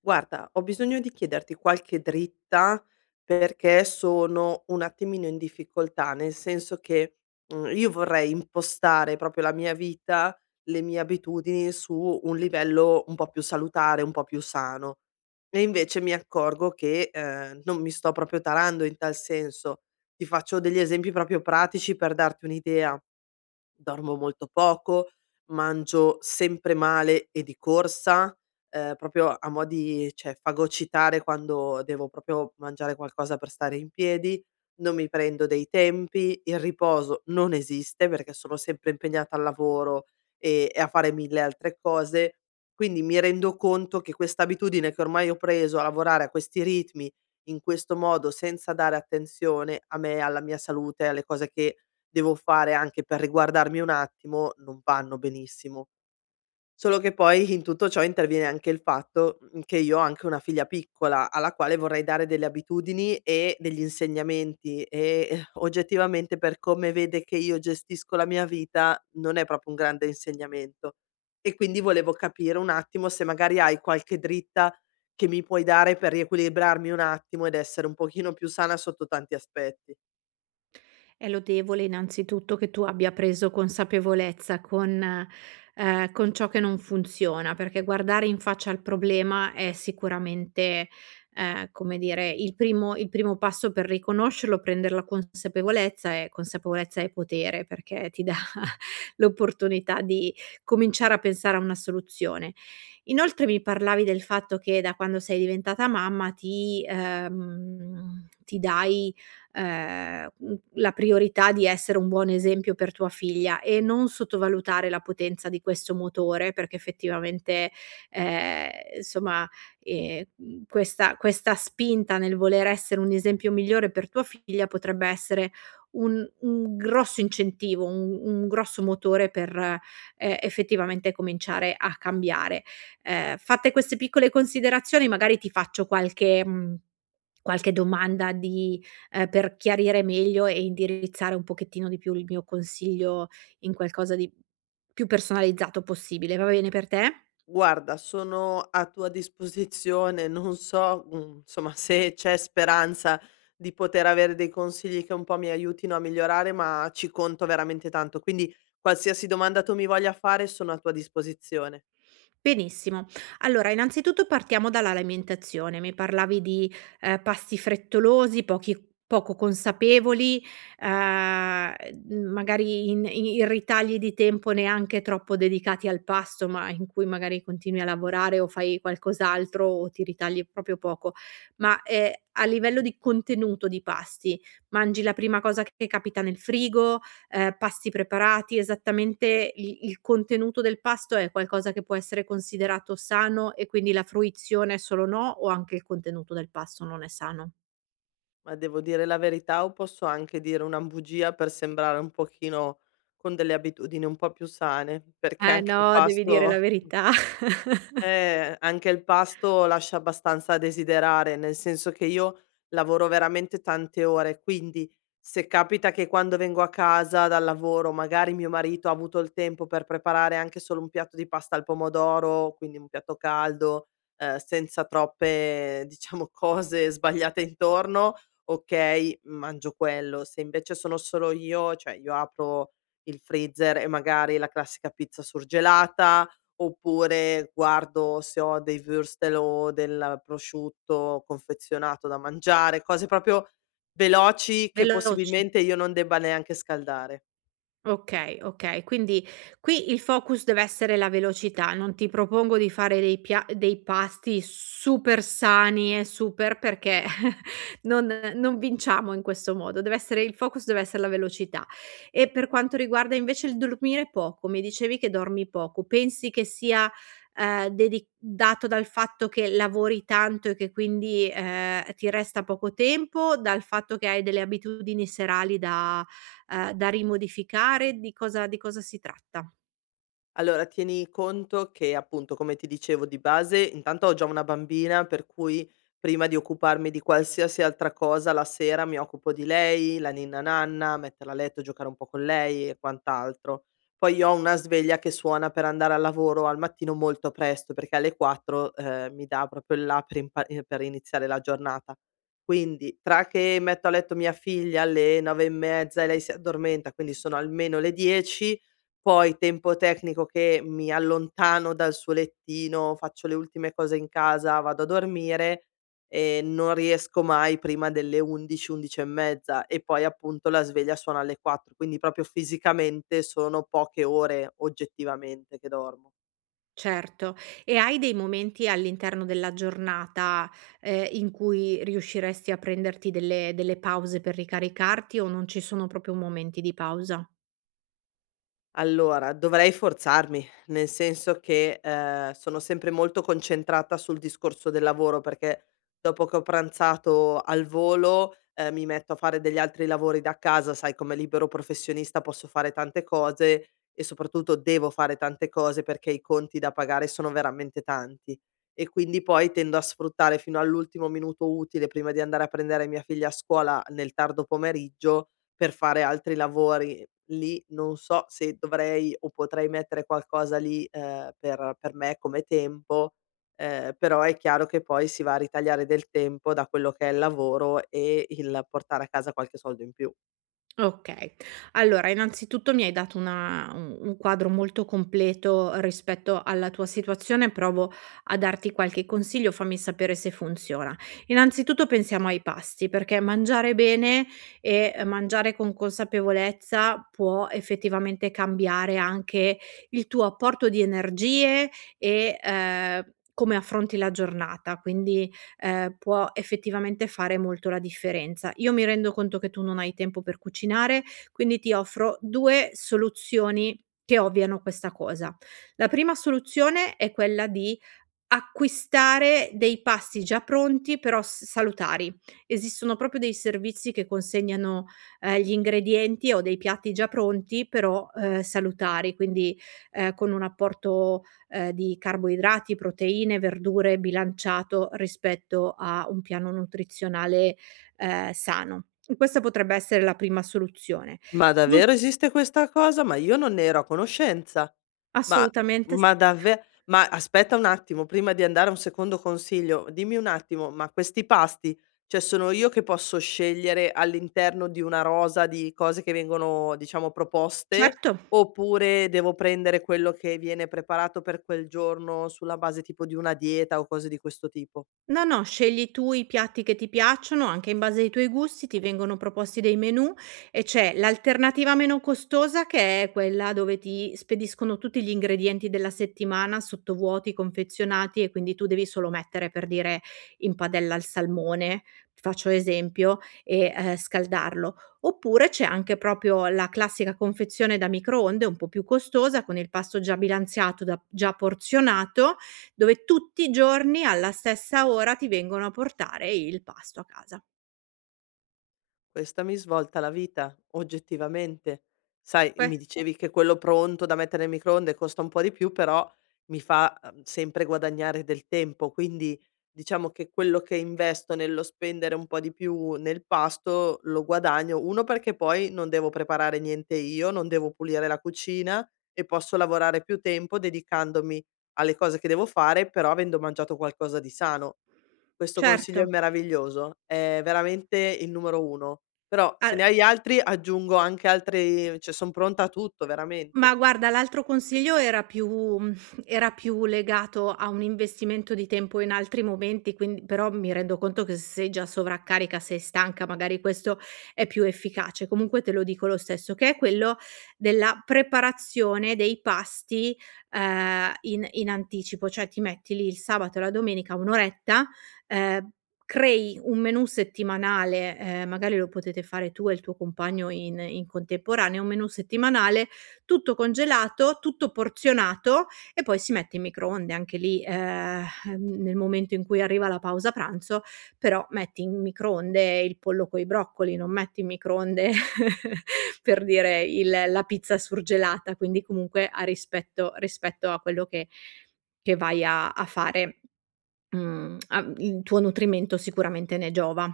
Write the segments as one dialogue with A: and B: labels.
A: Guarda, ho bisogno di chiederti qualche dritta perché sono un attimino in difficoltà, nel senso che, io vorrei impostare proprio la mia vita, le mie abitudini su un livello un po' più salutare, un po' più sano. E invece mi accorgo che, non mi sto proprio tarando in tal senso. Ti faccio degli esempi proprio pratici per darti un'idea. Dormo molto poco, mangio sempre male e di corsa, proprio a mo' di cioè fagocitare quando devo proprio mangiare qualcosa per stare in piedi, non mi prendo dei tempi, il riposo non esiste perché sono sempre impegnata al lavoro e a fare 1000 altre cose. Quindi mi rendo conto che questa abitudine che ormai ho preso a lavorare a questi ritmi, in questo modo, senza dare attenzione a me, alla mia salute, alle cose che devo fare anche per riguardarmi un attimo, non vanno benissimo. Solo che poi in tutto ciò interviene anche il fatto, che io ho anche una figlia piccola, alla quale vorrei dare delle abitudini e degli insegnamenti e, oggettivamente per come vede che io gestisco la mia vita, non è proprio un grande insegnamento. E quindi volevo capire un attimo se magari hai qualche dritta che mi puoi dare per riequilibrarmi un attimo ed essere un pochino più sana sotto tanti aspetti.
B: È lodevole innanzitutto che tu abbia preso consapevolezza con ciò che non funziona, perché guardare in faccia al problema è sicuramente, come dire, il primo passo per riconoscerlo, prender la consapevolezza e consapevolezza è potere, perché ti dà l'opportunità di cominciare a pensare a una soluzione. Inoltre mi parlavi del fatto che da quando sei diventata mamma ti dai la priorità di essere un buon esempio per tua figlia e non sottovalutare la potenza di questo motore, perché effettivamente, ehm, insomma, questa spinta nel voler essere un esempio migliore per tua figlia potrebbe essere un grosso incentivo, un grosso motore per, effettivamente cominciare a cambiare. Fatte queste piccole considerazioni magari ti faccio qualche qualche domanda di per chiarire meglio e indirizzare un pochettino di più il mio consiglio in qualcosa di più personalizzato possibile. Va bene per te?
A: Guarda, sono a tua disposizione, non so, insomma, se c'è speranza di poter avere dei consigli che un po' mi aiutino a migliorare, ma ci conto veramente tanto. Quindi qualsiasi domanda tu mi voglia fare sono a tua disposizione,
B: Benissimo. Allora, innanzitutto partiamo dall'alimentazione. Mi parlavi di, pasti frettolosi, pochi poco consapevoli, ehm, magari in ritagli di tempo neanche troppo dedicati al pasto, ma in cui magari continui a lavorare o fai qualcos'altro o ti ritagli proprio poco. Ma, a livello di contenuto di pasti, mangi la prima cosa che capita nel frigo, pasti preparati, esattamente il contenuto del pasto è qualcosa che può essere considerato sano e quindi la fruizione è solo no, o anche il contenuto del pasto non è sano?
A: ma devo dire la verità o posso anche dire una bugia per sembrare un pochino con delle abitudini un po' più sane, perché
B: Eh
A: anche il
B: no, devi dire
A: pasto.
B: la verità.
A: Anche il pasto lascia abbastanza a desiderare, nel senso che io lavoro veramente tante ore, quindi se capita che quando vengo a casa dal lavoro, magari mio marito ha avuto il tempo per preparare anche solo un piatto di pasta al pomodoro, quindi un piatto caldo, senza troppe, diciamo, cose sbagliate intorno, okay, mangio quello. Se invece sono solo io, cioè io apro il freezer e magari la classica pizza surgelata, oppure guardo se ho dei würstel o del prosciutto confezionato da mangiare, cose proprio veloci che
B: Veloci.
A: possibilmente io non debba neanche scaldare.
B: Okay, okay. Quindi qui il focus deve essere la velocità. Non ti propongo di fare dei pasti super sani e super perché non non vinciamo in questo modo. Deve essere il focus deve essere la velocità. E per quanto riguarda invece il dormire poco, mi dicevi che dormi poco. Pensi che sia, dedi dato dal fatto che lavori tanto e che quindi, ti resta poco tempo, dal fatto che hai delle abitudini serali da da rimodificare, di cosa si tratta?
A: Allora, tieni conto che appunto, come ti dicevo di base, intanto ho già una bambina, per cui prima di occuparmi di qualsiasi altra cosa, la sera mi occupo di lei, la ninna nanna, metterla a letto, giocare un po' con lei e quant'altro. Poi io ho una sveglia che suona per andare al lavoro al mattino molto presto, perché alle 4 mi dà proprio il là per, per iniziare la giornata. Quindi, tra che metto a letto mia figlia alle 9 e mezza e lei si addormenta, quindi sono almeno le 10, poi tempo tecnico che mi allontano dal suo lettino, faccio le ultime cose in casa, vado a dormire e non riesco mai prima delle 11, 11 e mezza, e poi appunto la sveglia suona alle 4, quindi proprio fisicamente sono poche ore oggettivamente che dormo.
B: Certo. E hai dei momenti all'interno della giornata, in cui riusciresti a prenderti delle pause per ricaricarti o non ci sono proprio momenti di pausa?
A: Allora, dovrei forzarmi, nel senso che, sono sempre molto concentrata sul discorso del lavoro, perché dopo che ho pranzato al volo, mi metto a fare degli altri lavori da casa, sai come libero professionista posso fare tante cose e soprattutto devo fare tante cose perché i conti da pagare sono veramente tanti. E quindi poi tendo a sfruttare fino all'ultimo minuto utile prima di andare a prendere mia figlia a scuola nel tardo pomeriggio per fare altri lavori. Lì non so se dovrei o potrei mettere qualcosa lì, per me come tempo, però è chiaro che poi si va a ritagliare del tempo da quello che è il lavoro e il portare a casa qualche soldo in più.
B: Okay. Allora, innanzitutto mi hai dato una un quadro molto completo rispetto alla tua situazione, provo a darti qualche consiglio, fammi sapere se funziona. Innanzitutto pensiamo ai pasti, perché mangiare bene e mangiare con consapevolezza può effettivamente cambiare anche il tuo apporto di energie e, come affronti la giornata. Quindi può effettivamente fare molto la differenza. Io mi rendo conto che tu non hai tempo per cucinare, quindi ti offro 2 soluzioni che ovviano questa cosa. La prima soluzione è quella di acquistare dei pasti già pronti, però s salutari. Esistono proprio dei servizi che consegnano, gli ingredienti o dei piatti già pronti, però, salutari, quindi, con un apporto, di carboidrati, proteine, verdure bilanciato rispetto a un piano nutrizionale, sano. Questa potrebbe essere la prima soluzione.
A: Ma
B: Non s
A: davvero esiste questa cosa? Ma io non ne ero a conoscenza. Ma
B: Assolutamente
A: ma
B: sì.
A: dave ma aspetta un attimo, prima di andare a un secondo consiglio, dimmi un attimo, ma questi pasti, cioè sono io che posso scegliere all'interno di una rosa di cose che vengono, diciamo, proposte,
B: Certo.
A: oppure devo prendere quello che viene preparato per quel giorno sulla base tipo di una dieta o cose di questo tipo?
B: No, no, scegli tu i piatti che ti piacciono, anche in base ai tuoi gusti, ti vengono proposti dei menù e c'è l'alternativa meno costosa che è quella dove ti spediscono tutti gli ingredienti della settimana sottovuoti, confezionati e quindi tu devi solo mettere, per dire, in padella il salmone, faccio esempio, e, scaldarlo. Oppure c'è anche proprio la classica confezione da microonde, un po' più costosa, con il pasto già bilanziato, da già porzionato, dove tutti i giorni alla stessa ora ti vengono a portare il pasto a casa.
A: Questa mi svolta la vita, oggettivamente. Sai,
B: Que
A: mi dicevi che quello pronto da mettere nel microonde costa un po' di più, però mi fa, sempre guadagnare del tempo, quindi diciamo che quello che investo nello spendere un po' di più nel pasto lo guadagno. 1, perché poi non devo preparare niente io, non devo pulire la cucina e posso lavorare più tempo dedicandomi alle cose che devo fare, però avendo mangiato qualcosa di sano. Questo
B: Certo.
A: consiglio è meraviglioso, è veramente il numero 1. Però se ne
B: al
A: hai altri aggiungo anche altri, cioè son pronta a tutto
B: Ma
A: veramente.
B: guarda, l'altro consiglio era più mhmm, era più legato a un investimento di tempo in altri momenti, quindi però mi rendo conto che se sei già sovraccarica, sei stanca, magari questo è più efficace. Comunque te lo dico lo stesso, che è quello della preparazione dei pasti, in anticipo. Cioè ti metti lì il sabato e la domenica 1 oretta, ehm, crei un menù settimanale, magari lo potete fare tu e il tuo compagno in contemporanea, un menù settimanale tutto congelato, tutto porzionato, e poi si mette in microonde anche lì, nel momento in cui arriva la pausa pranzo, però metti in microonde il pollo coi broccoli, non metti in microonde per dire il la pizza surgelata, quindi comunque ha rispetto a quello che vai a fare, a il tuo nutrimento sicuramente ne giova.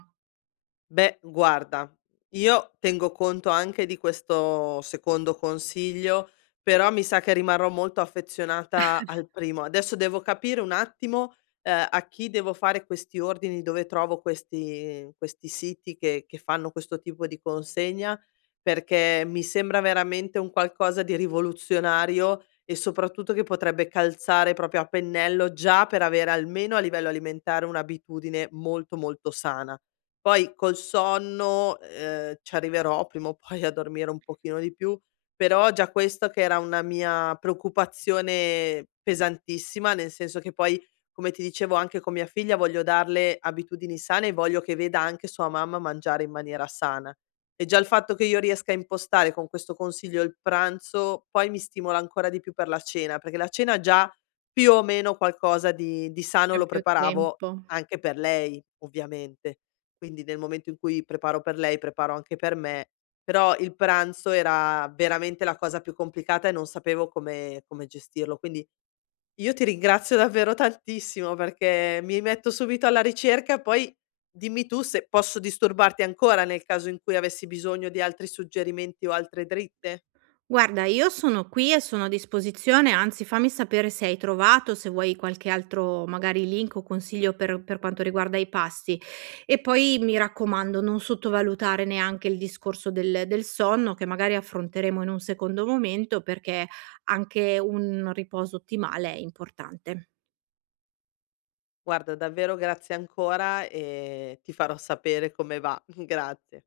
A: Beh, guarda, io tengo conto anche di questo secondo consiglio, però mi sa che rimarrò molto affezionata al primo. Adesso devo capire un attimo, a chi devo fare questi ordini, dove trovo questi, siti che fanno questo tipo di consegna, perché mi sembra veramente un qualcosa di rivoluzionario e soprattutto che potrebbe calzare proprio a pennello già per avere almeno a livello alimentare un'abitudine molto molto sana. Poi col sonno, ci arriverò prima o poi a dormire un pochino di più, però già questo che era una mia preoccupazione pesantissima, nel senso che poi, come ti dicevo anche con mia figlia, voglio darle abitudini sane e voglio che veda anche sua mamma mangiare in maniera sana. E già il fatto che io riesca a impostare con questo consiglio il pranzo, poi mi stimola ancora di più per la cena, perché la cena già più o meno qualcosa di sano
B: C'è
A: lo
B: più
A: preparavo
B: tempo.
A: anche per lei, ovviamente. Quindi nel momento in cui preparo per lei, preparo anche per me. Però il pranzo era veramente la cosa più complicata e non sapevo come gestirlo. Quindi io ti ringrazio davvero tantissimo perché mi metto subito alla ricerca, poi dimmi tu se posso disturbarti ancora nel caso in cui avessi bisogno di altri suggerimenti o altre dritte.
B: Guarda, io sono qui e sono a disposizione, anzi fammi sapere se hai trovato, se vuoi qualche altro magari link o consiglio per quanto riguarda i pasti. E poi mi raccomando, non sottovalutare neanche il discorso del, del sonno, che magari affronteremo in un secondo momento, perché anche un riposo ottimale è importante.
A: Guarda, davvero grazie ancora e ti farò sapere come va. Grazie.